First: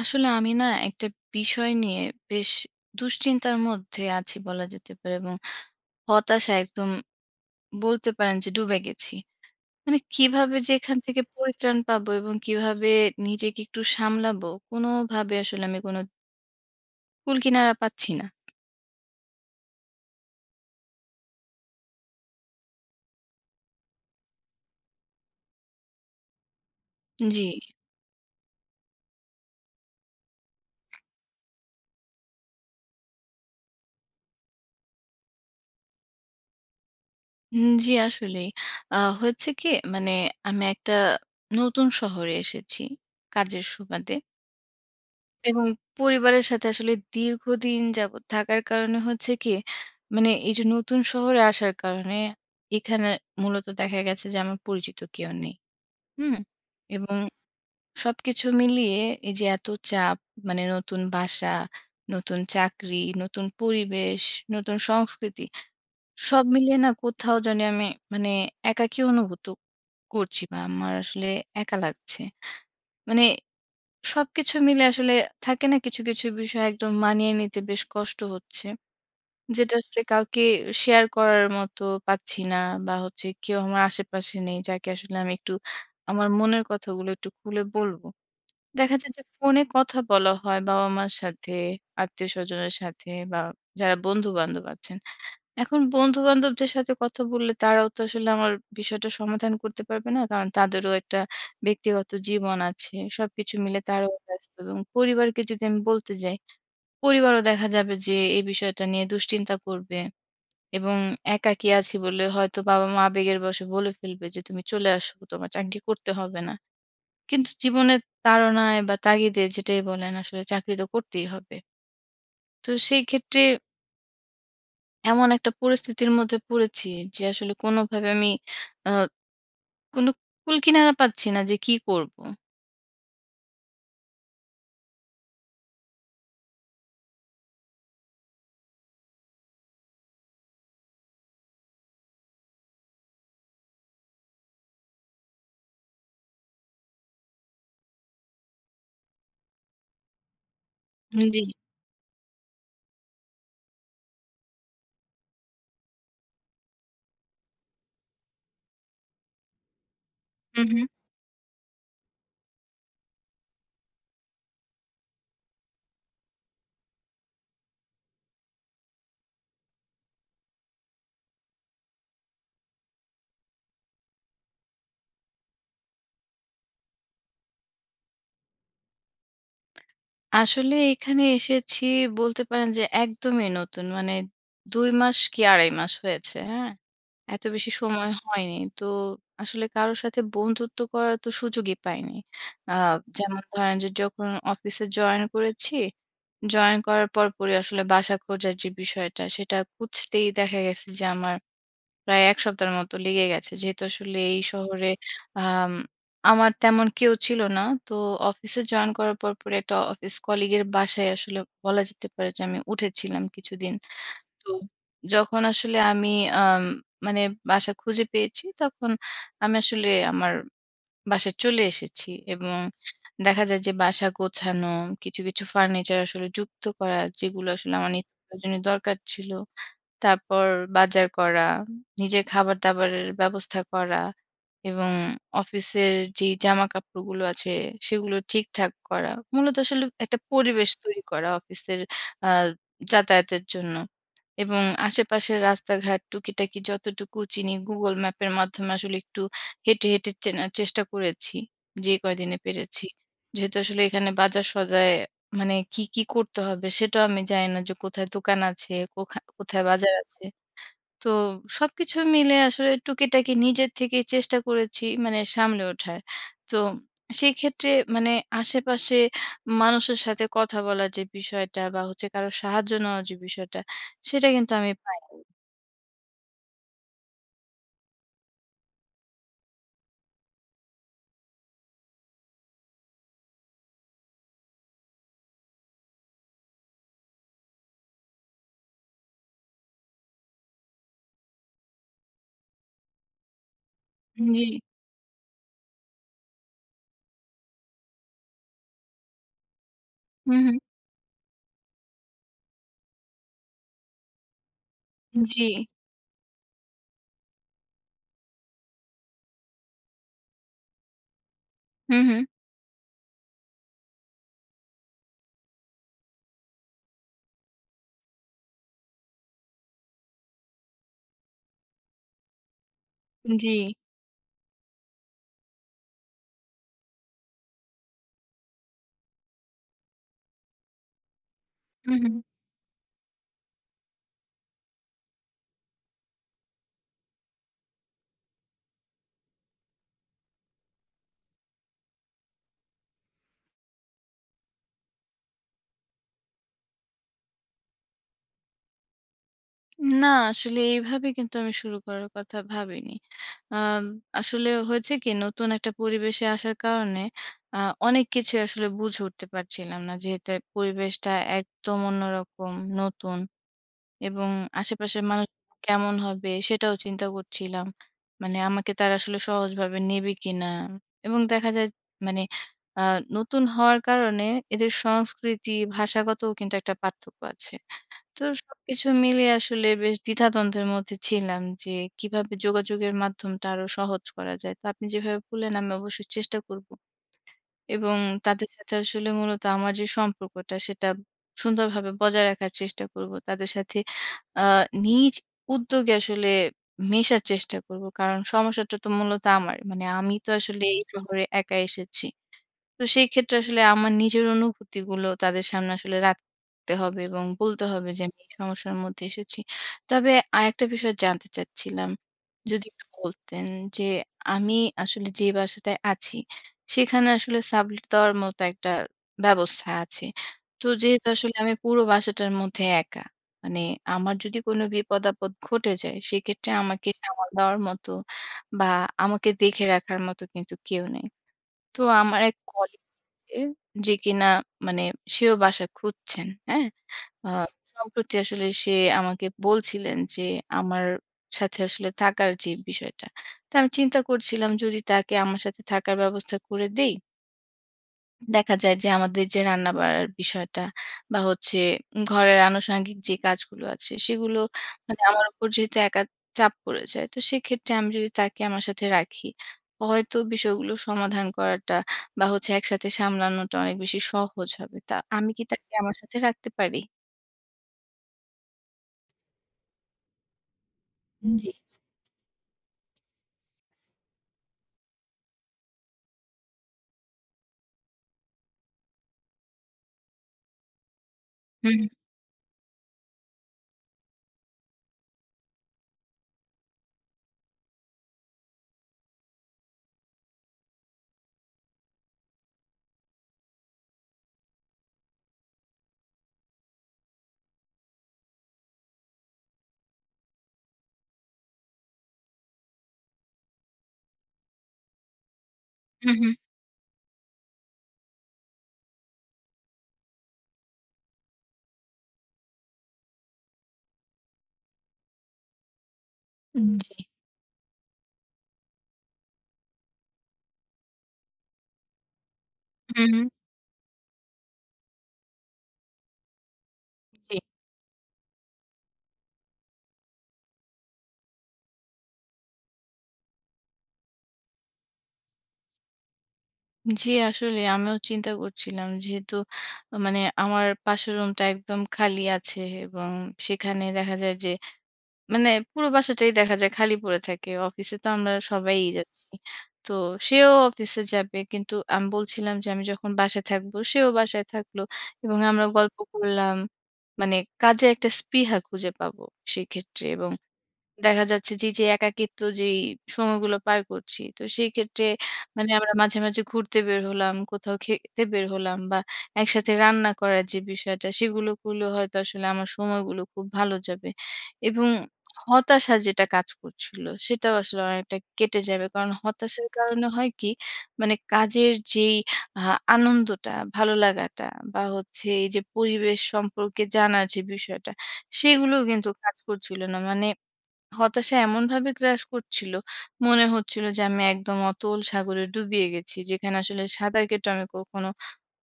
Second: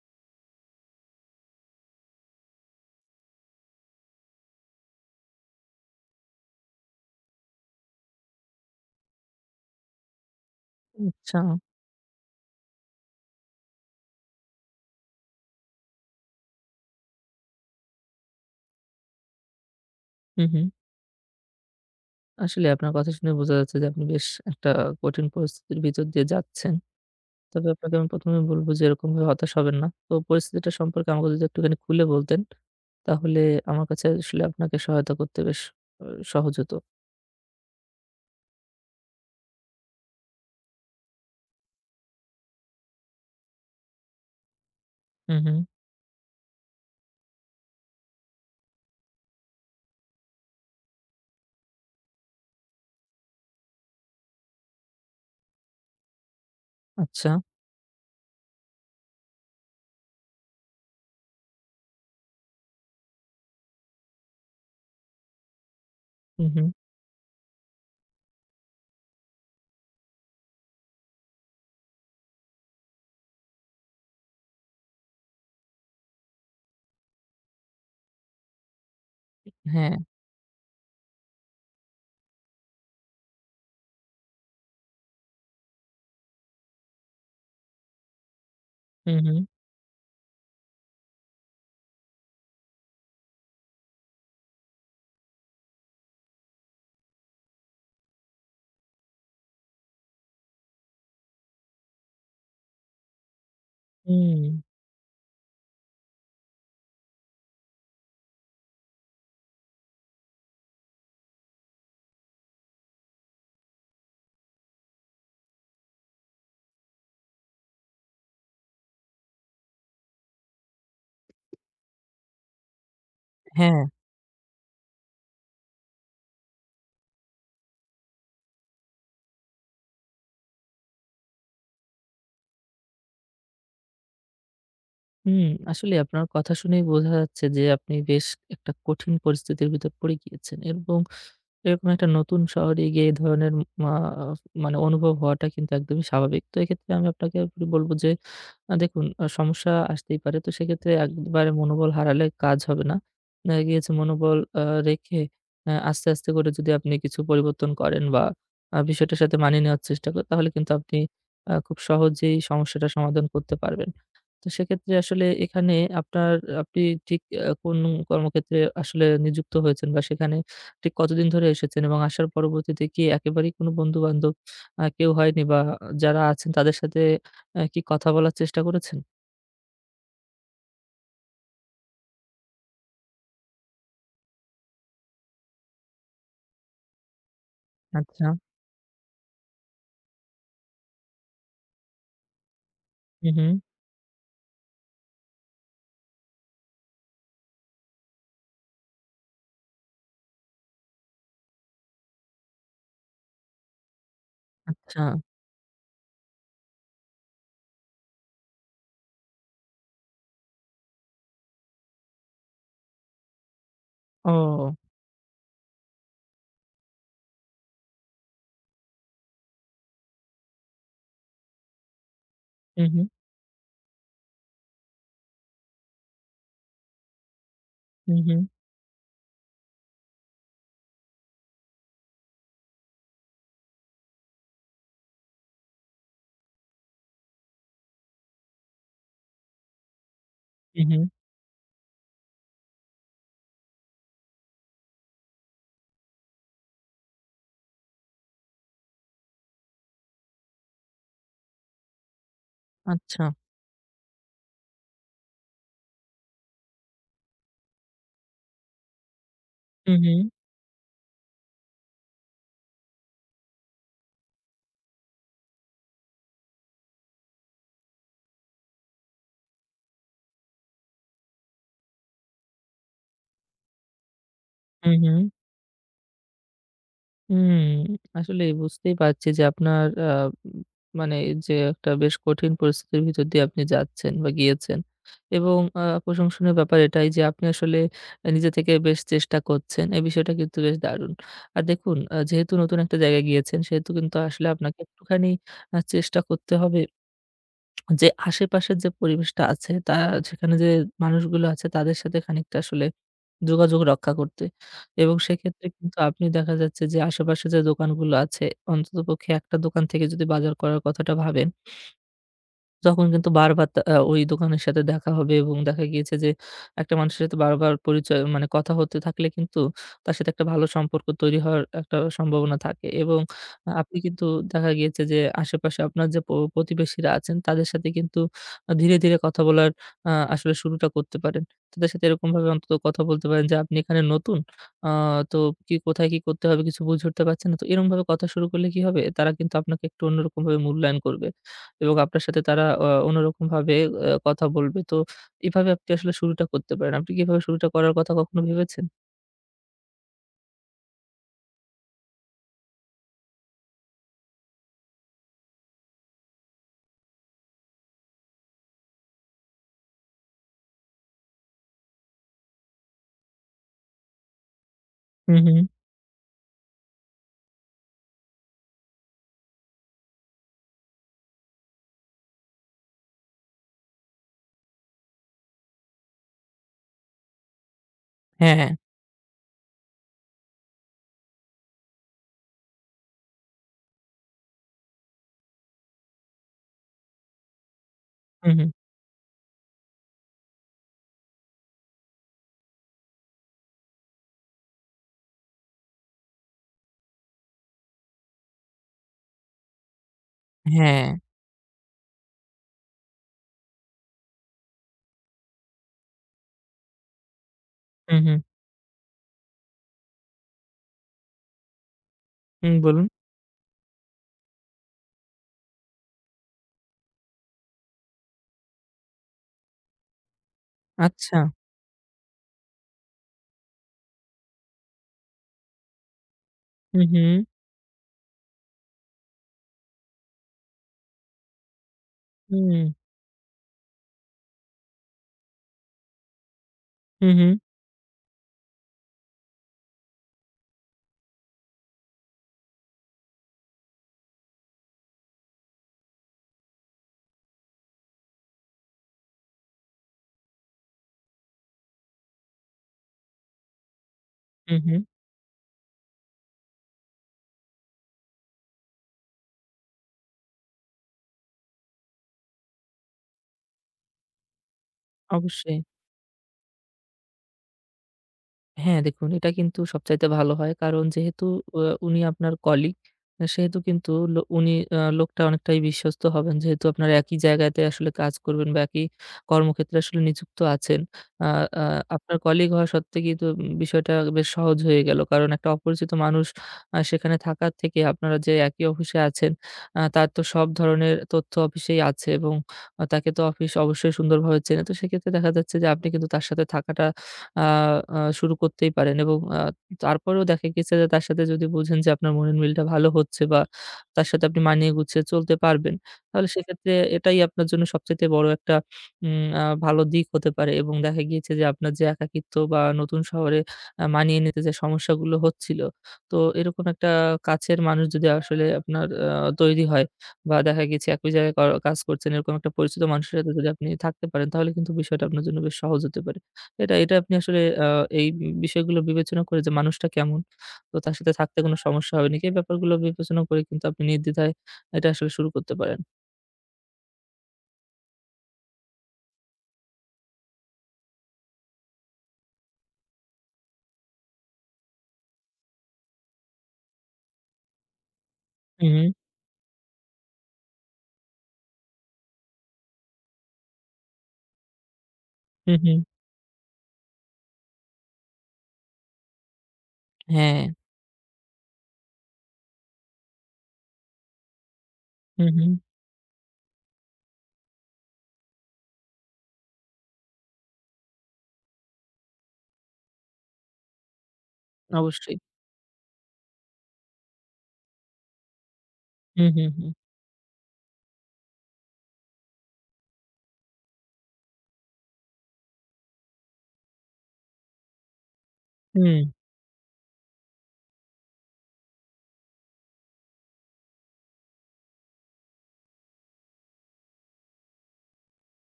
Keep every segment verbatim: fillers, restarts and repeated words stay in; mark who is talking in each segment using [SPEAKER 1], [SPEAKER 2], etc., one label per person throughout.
[SPEAKER 1] আসলে আমি না একটা বিষয় নিয়ে বেশ দুশ্চিন্তার মধ্যে আছি বলা যেতে পারে এবং হতাশা একদম বলতে পারেন যে ডুবে গেছি। মানে কিভাবে যে এখান থেকে
[SPEAKER 2] আচ্ছা।
[SPEAKER 1] পরিত্রাণ পাবো এবং কিভাবে নিজেকে একটু সামলাবো কোনোভাবে আসলে আমি কোনো কুল কিনারা পাচ্ছি না।
[SPEAKER 2] হু, হু। আসলে আপনার কথা শুনে বোঝা যাচ্ছে যে আপনি বেশ একটা কঠিন পরিস্থিতির ভিতর দিয়ে যাচ্ছেন।
[SPEAKER 1] জি,
[SPEAKER 2] তবে আপনাকে আমি প্রথম এই বলব যে এরকমভাবে হতাশ হবেন না। তো পরিস্থিতিটা সম্পর্কে আমাকে যদি একটুখানি খুলে বলতেন, তাহলে আমার কাছে আসলে আপনাকে সহায়তা করতে বেশ আ সহজ হতো।
[SPEAKER 1] উম জি আসলেই। আ হয়েছে কি মানে আমি একটা নতুন শহরে এসেছি কাজের সুবাদে।
[SPEAKER 2] হু, হু।
[SPEAKER 1] এবং পরিবারের সাথে আসলে দীর্ঘদিন যাবৎ থাকার কারণে হচ্ছে কি, মানে এই যে নতুন শহরে আসার কারণে এখানে মূলত দেখা গেছে যে আমার পরিচিত কেউ নেই। হুম? এবং
[SPEAKER 2] আচ্ছা।
[SPEAKER 1] সবকিছু মিলিয়ে এই যে এত চাপ মানে নতুন বাসা, নতুন চাকরি, নতুন পরিবেশ, নতুন সংস্কৃতি সব
[SPEAKER 2] হু, হু।
[SPEAKER 1] মিলিয়ে না কোথাও জানি আমি মানে একাকী অনুভূত করছি বা আমার আসলে একা লাগছে। মানে সবকিছু মিলে আসলে থাকে না কিছু, কিছু বিষয় একদম মানিয়ে নিতে বেশ কষ্ট হচ্ছে। যেটা
[SPEAKER 2] হ্যাঁ।
[SPEAKER 1] আসলে কাউকে শেয়ার করার মতো পাচ্ছি না বা হচ্ছে কেউ আমার আশেপাশে নেই যাকে আসলে আমি একটু আমার মনের কথাগুলো একটু খুলে বলব। দেখা যায়
[SPEAKER 2] হু,
[SPEAKER 1] যে
[SPEAKER 2] হু।
[SPEAKER 1] ফোনে কথা বলা হয় বাবা-মার সাথে, আত্মীয়স্বজনের সাথে বা যারা বন্ধু-বান্ধব আছেন। এখন বন্ধু-বান্ধবদের সাথে কথা বললে তারাও তো আসলে আমার বিষয়টা সমাধান করতে পারবে না। কারণ তাদেরও একটা ব্যক্তিগত জীবন আছে। সবকিছু মিলে তারাও
[SPEAKER 2] হুম।
[SPEAKER 1] ব্যস্ত এবং পরিবারকে যদি আমি বলতে যাই, পরিবারও দেখা যাবে যে এই বিষয়টা নিয়ে দুশ্চিন্তা করবে এবং একাকী আছি বলে হয়তো বাবা-মা আবেগের বশে বলে ফেলবে যে, "তুমি চলে আসো, তোমার চাকরি করতে হবে না।" কিন্তু জীবনের তাড়নায় বা তাগিদে যেটাই বলেন আসলে চাকরি তো করতেই হবে। তো সেই ক্ষেত্রে
[SPEAKER 2] হ্যাঁ।
[SPEAKER 1] এমন একটা পরিস্থিতির মধ্যে পড়েছি যে আসলে কোনোভাবে আমি আ কোনো কুলকিনারা পাচ্ছি না যে কি করব?
[SPEAKER 2] হুম, আসলে আপনার কথা শুনেই বোঝা যাচ্ছে যে আপনি বেশ একটা কঠিন পরিস্থিতির ভিতর পড়ে গিয়েছেন এবং এরকম একটা নতুন শহরে গিয়ে এই ধরনের মা মানে অনুভব হওয়াটা কিন্তু একদমই স্বাভাবিক। তো এক্ষেত্রে আমি আপনাকে বলব যে আ দেখুন আ সমস্যা আসতেই পারে। তো সেক্ষেত্রে
[SPEAKER 1] জি।
[SPEAKER 2] একবারে মনোবল হারালে কাজ হবে না। দেখা গিয়েছে মনোবল আ রেখে আ আস্তে, আস্তে করে যদি আপনি কিছু পরিবর্তন করেন বা আ বিষয়টার সাথে মানিয়ে নেওয়ার চেষ্টা করেন তাহলে
[SPEAKER 1] হু,
[SPEAKER 2] কিন্তু
[SPEAKER 1] হু।
[SPEAKER 2] আপনি আ খুব সহজেই সমস্যাটার সমাধান করতে পারবেন। তো সেক্ষেত্রে আসলে এখানে আপনার আপনি ঠিক আ কোন কর্মক্ষেত্রে আসলে নিযুক্ত হয়েছেন বা সেখানে ঠিক কতদিন ধরে এসেছেন এবং আসার পরবর্তীতে কি একেবারেই কোনো বন্ধু-বান্ধব আ কেউ হয়নি বা যারা আছেন তাদের সাথে আ কি কথা বলার চেষ্টা করেছেন?
[SPEAKER 1] আসলে এখানে এসেছি বলতে পারেন যে একদমই নতুন। মানে দুই মাস কি আড়াই মাস হয়েছে, হ্যাঁ? এত বেশি সময়
[SPEAKER 2] আচ্ছা।
[SPEAKER 1] হয়নি। তো আসলে কারো সাথে বন্ধুত্ব করার তো সুযোগই পাইনি। আ
[SPEAKER 2] হু,
[SPEAKER 1] যেমন
[SPEAKER 2] হু।
[SPEAKER 1] ধরেন যে যখন অফিসে জয়েন করেছি, জয়েন করার পরপরই আসলে বাসা খোঁজার যে বিষয়টা সেটা খুঁজতেই দেখা গেছে যে আমার প্রায় এক সপ্তাহের মতো লেগে গেছে। যেহেতু আসলে এই হুম। শহরে
[SPEAKER 2] আচ্ছা।
[SPEAKER 1] আম আমার তেমন কেউ ছিল না। তো অফিসে জয়েন করার পর, পরে একটা অফিস কলিগ এর বাসায় আসলে বলা যেতে পারে যে আমি উঠেছিলাম কিছুদিন। তো
[SPEAKER 2] ও!
[SPEAKER 1] যখন আসলে আমি আম মানে বাসা খুঁজে পেয়েছি, তখন আমি আসলে আমার বাসায় চলে এসেছি এবং
[SPEAKER 2] হু, হু।
[SPEAKER 1] দেখা যায় যে বাসা গোছানো, কিছু, কিছু ফার্নিচার আসলে যুক্ত করা যেগুলো আসলে আমার নিত্য
[SPEAKER 2] হু, হু।
[SPEAKER 1] প্রয়োজনীয় দরকার ছিল। তারপর বাজার করা, নিজের খাবার-দাবারের ব্যবস্থা করা এবং অফিসের যে জামাকাপড়গুলো আছে সেগুলো ঠিকঠাক করা। মূলত আসলে একটা পরিবেশ
[SPEAKER 2] হু, হু।
[SPEAKER 1] তৈরি করা অফিসের আ যাতায়াতের জন্য এবং আশেপাশের রাস্তাঘাট টুকিটাকি যতটুকু চিনি Google ম্যাপের মাধ্যমে আসলে একটু হেঁটে, হেঁটে চেনার চেষ্টা করেছি যে কয়দিনে পেরেছি।
[SPEAKER 2] আচ্ছা।
[SPEAKER 1] যেহেতু আসলে এখানে বাজার সদায় মানে কি, কি করতে হবে সেটাও আমি জানি না যে কোথায় দোকান আছে, কোখা কোথায় বাজার
[SPEAKER 2] হু, হু।
[SPEAKER 1] আছে। তো সবকিছু মিলে আসলে টুকিটাকি নিজের থেকেই চেষ্টা করেছি মানে সামলে ওঠার। তো সেক্ষেত্রে মানে আশেপাশে মানুষের সাথে কথা বলার যে বিষয়টা বা হচ্ছে কারো সাহায্য নেওয়ার যে বিষয়টা সেটা কিন্তু আমি
[SPEAKER 2] হু,
[SPEAKER 1] পাই
[SPEAKER 2] হু। হুম, আসলেই বুঝতেই পারছি যে আপনার আ উম মানে যে একটা বেশ কঠিন পরিস্থিতির ভিতর দিয়ে আপনি যাচ্ছেন বা গিয়েছেন। এবং আ প্রশংসনীয় ব্যাপার এটাই যে আপনি আসলে আ নিজে থেকে বেশ চেষ্টা করছেন। এই বিষয়টা কিন্তু বেশ দারুণ। আর দেখুন আ যেহেতু নতুন একটা জায়গায় গিয়েছেন সেহেতু কিন্তু
[SPEAKER 1] জি।
[SPEAKER 2] আসলে আপনাকে একটুখানি আ চেষ্টা করতে হবে যে আশেপাশের যে পরিবেশটা আছে তা
[SPEAKER 1] হু, হু।
[SPEAKER 2] সেখানে যে মানুষগুলো আছে তাদের সাথে খানিকটা আসলে যোগাযোগ রক্ষা করতে। এবং
[SPEAKER 1] জি।
[SPEAKER 2] সেক্ষেত্রে কিন্তু আপনি দেখা যাচ্ছে যে আশেপাশে যে দোকানগুলো আছে, অন্ততপক্ষে একটা দোকান থেকে যদি বাজার করার কথাটা ভাবেন,
[SPEAKER 1] হু, হু।
[SPEAKER 2] তখন কিন্তু বারবার তা আ ওই দোকানের সাথে দেখা হবে এবং দেখা গিয়েছে যে একটা মানুষের সাথে বারবার পরিচয় মানে কথা হতে থাকলে কিন্তু তার সাথে একটা ভালো সম্পর্ক তৈরি হওয়ার একটা সম্ভাবনা থাকে এবং
[SPEAKER 1] জি।
[SPEAKER 2] আ আপনি কিন্তু দেখা গিয়েছে যে আশেপাশে আপনার যে প প্রতিবেশীরা আছেন তাদের সাথে কিন্তু আ ধীরে, ধীরে কথা বলার আ আসলে শুরুটা করতে পারেন। তাদের
[SPEAKER 1] হু,
[SPEAKER 2] সাথে
[SPEAKER 1] হু।
[SPEAKER 2] এরকমভাবে অন্তত কথা বলতে পারেন যে, "আপনি এখানে নতুন। আ তো কি কোথায় কি করতে হবে কিছু বুঝে উঠতে পারছেন না।" তো এরকমভাবে কথা শুরু করলে কি হবে? তারা কিন্তু আপনাকে একটু অন্যরকমভাবে মূল্যায়ন করবে। এবং আপনার সাথে তারা অ অন্যরকমভাবে আ কথা বলবে। তো এভাবে আপনি আসলে শুরুটা করতে পারেন। আপনি কি এভাবে শুরুটা করার কথা কখনো ভেবেছেন?
[SPEAKER 1] না, আসলে এইভাবে কিন্তু আমি শুরু করার কথা ভাবিনি। আম আসলে হয়েছে কি নতুন একটা পরিবেশে আসার কারণে আ অনেক কিছুই আসলে বুঝে উঠতে পারছিলাম না। যেহেতু পরিবেশটা একদম অন্যরকম, নতুন এবং আশেপাশের মানুষ
[SPEAKER 2] হুম, হুম।
[SPEAKER 1] কেমন হবে সেটাও চিন্তা করছিলাম। মানে আমাকে তারা আসলে সহজভাবে নেবে কিনা? এবং দেখা যায় মানে আ নতুন হওয়ার কারণে এদের সংস্কৃতি, ভাষাগতও কিন্তু একটা পার্থক্য আছে। তো
[SPEAKER 2] হ্যাঁ,
[SPEAKER 1] সবকিছু মিলিয়ে আসলে বেশ দ্বিধাদ্বন্দ্বের মধ্যে ছিলাম যে কিভাবে যোগাযোগের মাধ্যমটা আরো সহজ করা যায়। তো আপনি যেভাবে বললেন আমি অবশ্যই চেষ্টা করব। এবং তাদের
[SPEAKER 2] হুম, হুম।
[SPEAKER 1] সাথে আসলে মূলত আমার যে সম্পর্কটা সেটা সুন্দরভাবে বজায় রাখার চেষ্টা করব। তাদের সাথে আ নিজ উদ্যোগে আসলে মেশার চেষ্টা করব। কারণ সমস্যাটা তো মূলত আমার। মানে আমি তো আসলে এই
[SPEAKER 2] হ্যাঁ,
[SPEAKER 1] শহরে একা এসেছি। তো সেই ক্ষেত্রে আসলে আমার নিজের অনুভূতিগুলো তাদের সামনে আসলে রাখতে হবে এবং বলতে হবে যে আমি
[SPEAKER 2] হুম,
[SPEAKER 1] এই
[SPEAKER 2] হুম।
[SPEAKER 1] সমস্যার মধ্যে এসেছি। তবে আরেকটা বিষয় জানতে চাচ্ছিলাম। যদি
[SPEAKER 2] হুম,
[SPEAKER 1] একটু
[SPEAKER 2] বলুন।
[SPEAKER 1] বলতেন যে আমি আসলে যে বাসাতে আছি সেখানে আসলে সাবলেট দেওয়ার মতো একটা ব্যবস্থা আছে। তো যেহেতু আসলে
[SPEAKER 2] আচ্ছা।
[SPEAKER 1] আমি পুরো বাসাটার মধ্যে একা। মানে আমার যদি কোনো বিপদ-আপদ ঘটে যায় সেক্ষেত্রে আমাকে
[SPEAKER 2] হুম,
[SPEAKER 1] সামাল
[SPEAKER 2] হুম।
[SPEAKER 1] দেওয়ার মতো বা আমাকে দেখে রাখার মতো কিন্তু কেউ নেই। তো আমার এক কলিগ
[SPEAKER 2] হুম,
[SPEAKER 1] যে কিনা মানে সেও বাসা খুঁজছেন, হ্যাঁ? আ
[SPEAKER 2] হুম, হুম।
[SPEAKER 1] সম্প্রতি আসলে সে আমাকে বলছিলেন যে আমার সাথে আসলে থাকার যে বিষয়টা। তো আমি চিন্তা করছিলাম যদি তাকে আমার সাথে থাকার ব্যবস্থা করে দেই দেখা যায় যে আমাদের যে রান্নাবাড়ার বিষয়টা বা হচ্ছে ঘরের আনুষঙ্গিক যে কাজগুলো আছে সেগুলো
[SPEAKER 2] হুম হুম
[SPEAKER 1] মানে আমার উপর যেহেতু একা চাপ পড়ে যায়। তো সেক্ষেত্রে আমি যদি তাকে আমার সাথে রাখি, হয়তো বিষয়গুলো সমাধান করাটা বা হচ্ছে একসাথে সামলানোটা অনেক বেশি সহজ হবে। তা আমি কি তাকে
[SPEAKER 2] অবশ্যই।
[SPEAKER 1] আমার সাথে রাখতে পারি?
[SPEAKER 2] হ্যাঁ, দেখুন এটা কিন্তু সবচাইতে ভালো হয়। কারণ যেহেতু
[SPEAKER 1] জি।
[SPEAKER 2] অ উনি আপনার কলিগ, সেহেতু কিন্তু লো উনি আ লোকটা অনেকটাই বিশ্বস্ত হবেন। যেহেতু আপনারা একই জায়গাতে আসলে কাজ করবেন বা একই কর্মক্ষেত্রে আসলে নিযুক্ত আছেন। আ
[SPEAKER 1] হুম,
[SPEAKER 2] আ আপনার কলিগ হওয়া সত্ত্বে কিন্তু উম, বিষয়টা বেশ সহজ হয়ে গেল। কারণ একটা অপরিচিত মানুষ আ সেখানে থাকার থেকে আপনারা যে একই অফিসে আছেন, আ তার তো সব ধরনের তথ্য অফিসেই আছে এবং আ তাকে তো অফিস অবশ্যই সুন্দরভাবে চেনে। তো সেক্ষেত্রে দেখা যাচ্ছে যে আপনি কিন্তু তার সাথে থাকাটা আ আহ, শুরু করতেই পারেন এবং আ তারপরেও দেখা গেছে যে তার সাথে যদি বুঝেন যে আপনার মনের মিলটা ভালো হচ্ছে বা তার সাথে আপনি মানিয়ে গুছিয়ে চলতে পারবেন,
[SPEAKER 1] হুম, হুম।
[SPEAKER 2] তাহলে সেক্ষেত্রে এটাই আপনার জন্য সবচাইতে বড় একটা উম আ ভালো দিক হতে পারে এবং দেখা গিয়েছে যে আপনার যে একাকিত্ব বা নতুন শহরে আ মানিয়ে নিতে যে সমস্যাগুলো হচ্ছিল, তো
[SPEAKER 1] উম
[SPEAKER 2] এরকম
[SPEAKER 1] জি।
[SPEAKER 2] একটা কাছের মানুষ যদি আসলে আপনার আ তৈরি হয় বা দেখা গেছে একই জায়গায় ক কাজ করছেন, এরকম একটা পরিচিত
[SPEAKER 1] হুম, হুম।
[SPEAKER 2] মানুষের সাথে যদি আপনি থাকতে পারেন, তাহলে কিন্তু বিষয়টা আপনার জন্য বেশ সহজ হতে পারে। এটা, এটা আপনি
[SPEAKER 1] জি।
[SPEAKER 2] আসলে আ এই বিষয়গুলো বিবেচনা করে যে মানুষটা কেমন? তো তার সাথে থাকতে কোনো সমস্যা হবে নাকি? এই ব্যাপারগুলো বিবেচনা করে কিন্তু আপনি নির্দ্বিধায় এটা আসলে শুরু করতে পারেন।
[SPEAKER 1] জি, আসলে আমিও চিন্তা করছিলাম যেহেতু মানে আমার পাশের রুমটা একদম খালি আছে এবং সেখানে দেখা যায় যে মানে পুরো বাসাটাই দেখা যায় খালি পড়ে থাকে। অফিসে তো আমরা সবাই
[SPEAKER 2] হু, হু,
[SPEAKER 1] যাচ্ছি। তো সেও অফিসে যাবে। কিন্তু আমি বলছিলাম যে আমি যখন বাসায় থাকবো, সেও বাসায় থাকলো এবং আমরা
[SPEAKER 2] হু, হু।
[SPEAKER 1] গল্প করলাম। মানে কাজে একটা স্পৃহা খুঁজে পাবো সেক্ষেত্রে এবং
[SPEAKER 2] হ্যাঁ,
[SPEAKER 1] দেখা যাচ্ছে যে, এইযে একাকিত্ব যেই সময়গুলো পার করছি। তো সেই ক্ষেত্রে
[SPEAKER 2] হু, হু।
[SPEAKER 1] মানে আমরা মাঝে, মাঝে ঘুরতে বের হলাম, কোথাও খেতে বের হলাম বা একসাথে রান্না করার যে বিষয়টা সেগুলো করলে হয়তো আসলে আমার সময়গুলো খুব ভালো যাবে। এবং
[SPEAKER 2] অবশ্যই।
[SPEAKER 1] হতাশা যেটা কাজ করছিল সেটাও আসলে অনেকটা কেটে যাবে। কারণ
[SPEAKER 2] হু, হু,
[SPEAKER 1] হতাশার
[SPEAKER 2] হু।
[SPEAKER 1] কারণে হয় কি মানে কাজের যেই আ আনন্দটা, ভালো লাগাটা বা হচ্ছে এইযে পরিবেশ সম্পর্কে জানার যে বিষয়টা সেগুলোও কিন্তু
[SPEAKER 2] হুম,
[SPEAKER 1] কাজ করছিল না। মানে হতাশা এমনভাবে গ্রাস করছিল, মনে হচ্ছিল যে আমি একদম অতল সাগরে ডুবিয়ে গেছি। যেখানে আসলে সাঁতার কেটে আমি কখনো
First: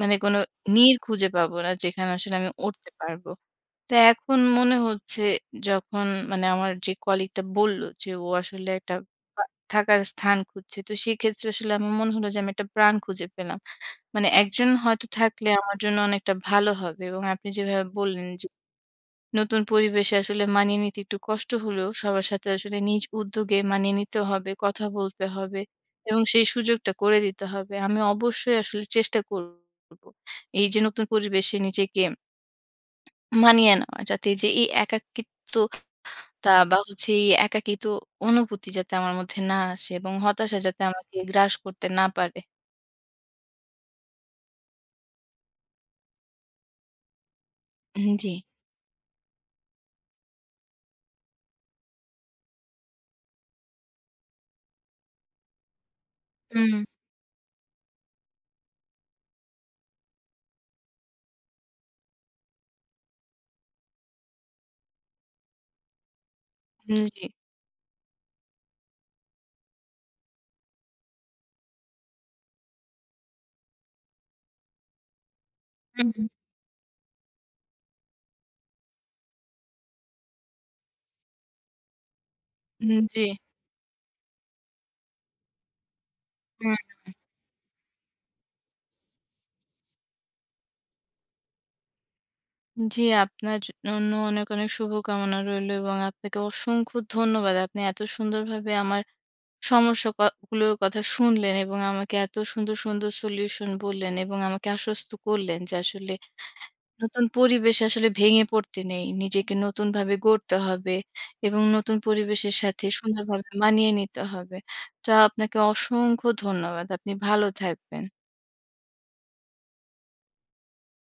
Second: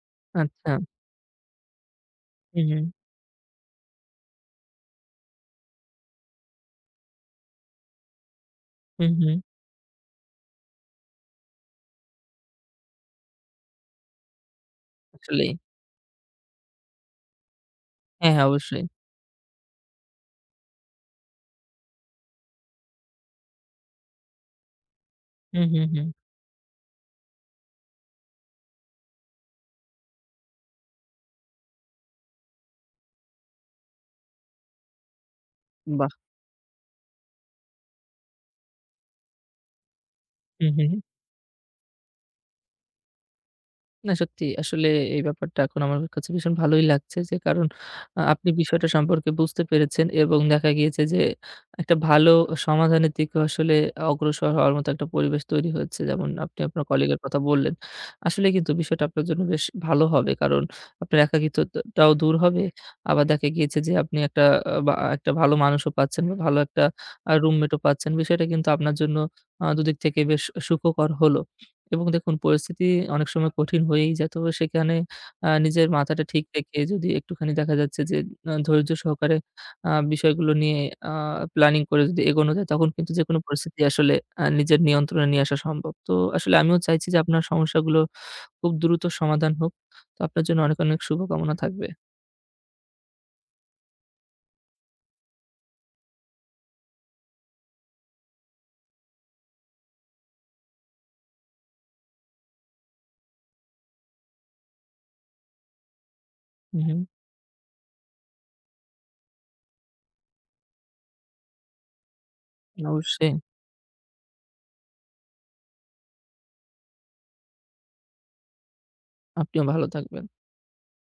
[SPEAKER 1] মানে কোনো
[SPEAKER 2] আচ্ছা।
[SPEAKER 1] নীড় খুঁজে পাবো না, যেখানে আসলে আমি
[SPEAKER 2] হু, হু,
[SPEAKER 1] উঠতে পারবো। তো এখন মনে হচ্ছে যখন মানে আমার যে কলিগটা বলল যে ও আসলে একটা
[SPEAKER 2] হু, হু।
[SPEAKER 1] বা থাকার স্থান খুঁজছে। তো সেক্ষেত্রে আসলে আমার মনে হলো যে আমি একটা প্রাণ খুঁজে পেলাম। মানে একজন হয়তো থাকলে
[SPEAKER 2] আসলেই।
[SPEAKER 1] আমার জন্য অনেকটা ভালো হবে এবং আপনি যেভাবে বললেন
[SPEAKER 2] হ্যাঁ,
[SPEAKER 1] যে
[SPEAKER 2] হ্যাঁ, অবশ্যই।
[SPEAKER 1] নতুন পরিবেশে আসলে মানিয়ে নিতে একটু কষ্ট হলেও সবার সাথে আসলে নিজ উদ্যোগে মানিয়ে নিতে হবে, কথা বলতে হবে
[SPEAKER 2] হু, হু, হু।
[SPEAKER 1] এবং সেই সুযোগটা করে দিতে হবে। আমি অবশ্যই আসলে চেষ্টা করব। এই যে নতুন পরিবেশে নিজেকে মানিয়ে নেওয়া যাতে এই যে এই একাকিত্বতা
[SPEAKER 2] বাহ!
[SPEAKER 1] বা হচ্ছে এই একাকিত্ব অনুভূতি যাতে আমার মধ্যে না আসে এবং হতাশা
[SPEAKER 2] হু,
[SPEAKER 1] যাতে
[SPEAKER 2] হু।
[SPEAKER 1] আমাকে গ্রাস করতে না পারে।
[SPEAKER 2] না সত্যি আসলে এই ব্যাপারটা এখন আমার কাছে ভীষণ ভালোই লাগছে যে কারণ
[SPEAKER 1] হুম,
[SPEAKER 2] আ
[SPEAKER 1] জি।
[SPEAKER 2] আপনি বিষয়টা সম্পর্কে বুঝতে পেরেছেন এবং দেখা গিয়েছে যে একটা ভালো সমাধানের দিকে আসলে অগ্রসর হওয়ার মতো একটা পরিবেশ তৈরি হয়েছে। যেমন আপনি
[SPEAKER 1] হুম,
[SPEAKER 2] আপনার কলিগের কথা বললেন। আসলে কিন্তু বিষয়টা আপনার জন্য বেশ ভালো হবে। কারণ আপনার একাকিত্বটাও দূর হবে। আবার দেখা গিয়েছে যে আপনি একটা আ বা একটা ভালো মানুষও পাচ্ছেন বা ভালো একটা
[SPEAKER 1] হুম, জি।
[SPEAKER 2] আ রুমমেটও পাচ্ছেন। বিষয়টা কিন্তু আপনার জন্য আ দুদিক থেকে বেশ সুখকর হলো। এবং দেখুন পরিস্থিতি অনেক সময় কঠিন হয়েই যায়। তো সেখানে আ নিজের
[SPEAKER 1] হুম,
[SPEAKER 2] মাথাটা
[SPEAKER 1] হুম।
[SPEAKER 2] ঠিক রেখে যদি একটুখানি দেখা যাচ্ছে যে আ ধৈর্য সহকারে আ বিষয়গুলো নিয়ে আ প্ল্যানিং করে যদি এগোনো যায় তখন
[SPEAKER 1] হুম,
[SPEAKER 2] কিন্তু
[SPEAKER 1] জি।
[SPEAKER 2] যেকোনো পরিস্থিতি আসলে আ নিজের নিয়ন্ত্রণে নিয়ে আসা সম্ভব। তো আসলে
[SPEAKER 1] হুম।
[SPEAKER 2] আমিও চাইছি যে আপনার সমস্যাগুলো খুব দ্রুত সমাধান হোক। তো আপনার জন্য অনেক, অনেক শুভকামনা থাকবে।
[SPEAKER 1] জি, আপনার জন্য অনেক, অনেক শুভকামনা রইলো এবং আপনাকে অসংখ্য ধন্যবাদ। আপনি এত সুন্দরভাবে আমার সমস্যা ক গুলোর কথা শুনলেন এবং আমাকে এত সুন্দর, সুন্দর সলিউশন বললেন এবং আমাকে আশ্বস্ত করলেন যে আসলে
[SPEAKER 2] হুম, হুম।
[SPEAKER 1] নতুন পরিবেশে আসলে ভেঙে পড়তে নেই। নিজেকে নতুনভাবে গড়তে হবে এবং নতুন পরিবেশের সাথে
[SPEAKER 2] অবশ্যই।
[SPEAKER 1] সুন্দরভাবে মানিয়ে নিতে হবে। তো আপনাকে অসংখ্য ধন্যবাদ। আপনি ভালো থাকবেন।
[SPEAKER 2] আপনিও ভালো থাকবেন।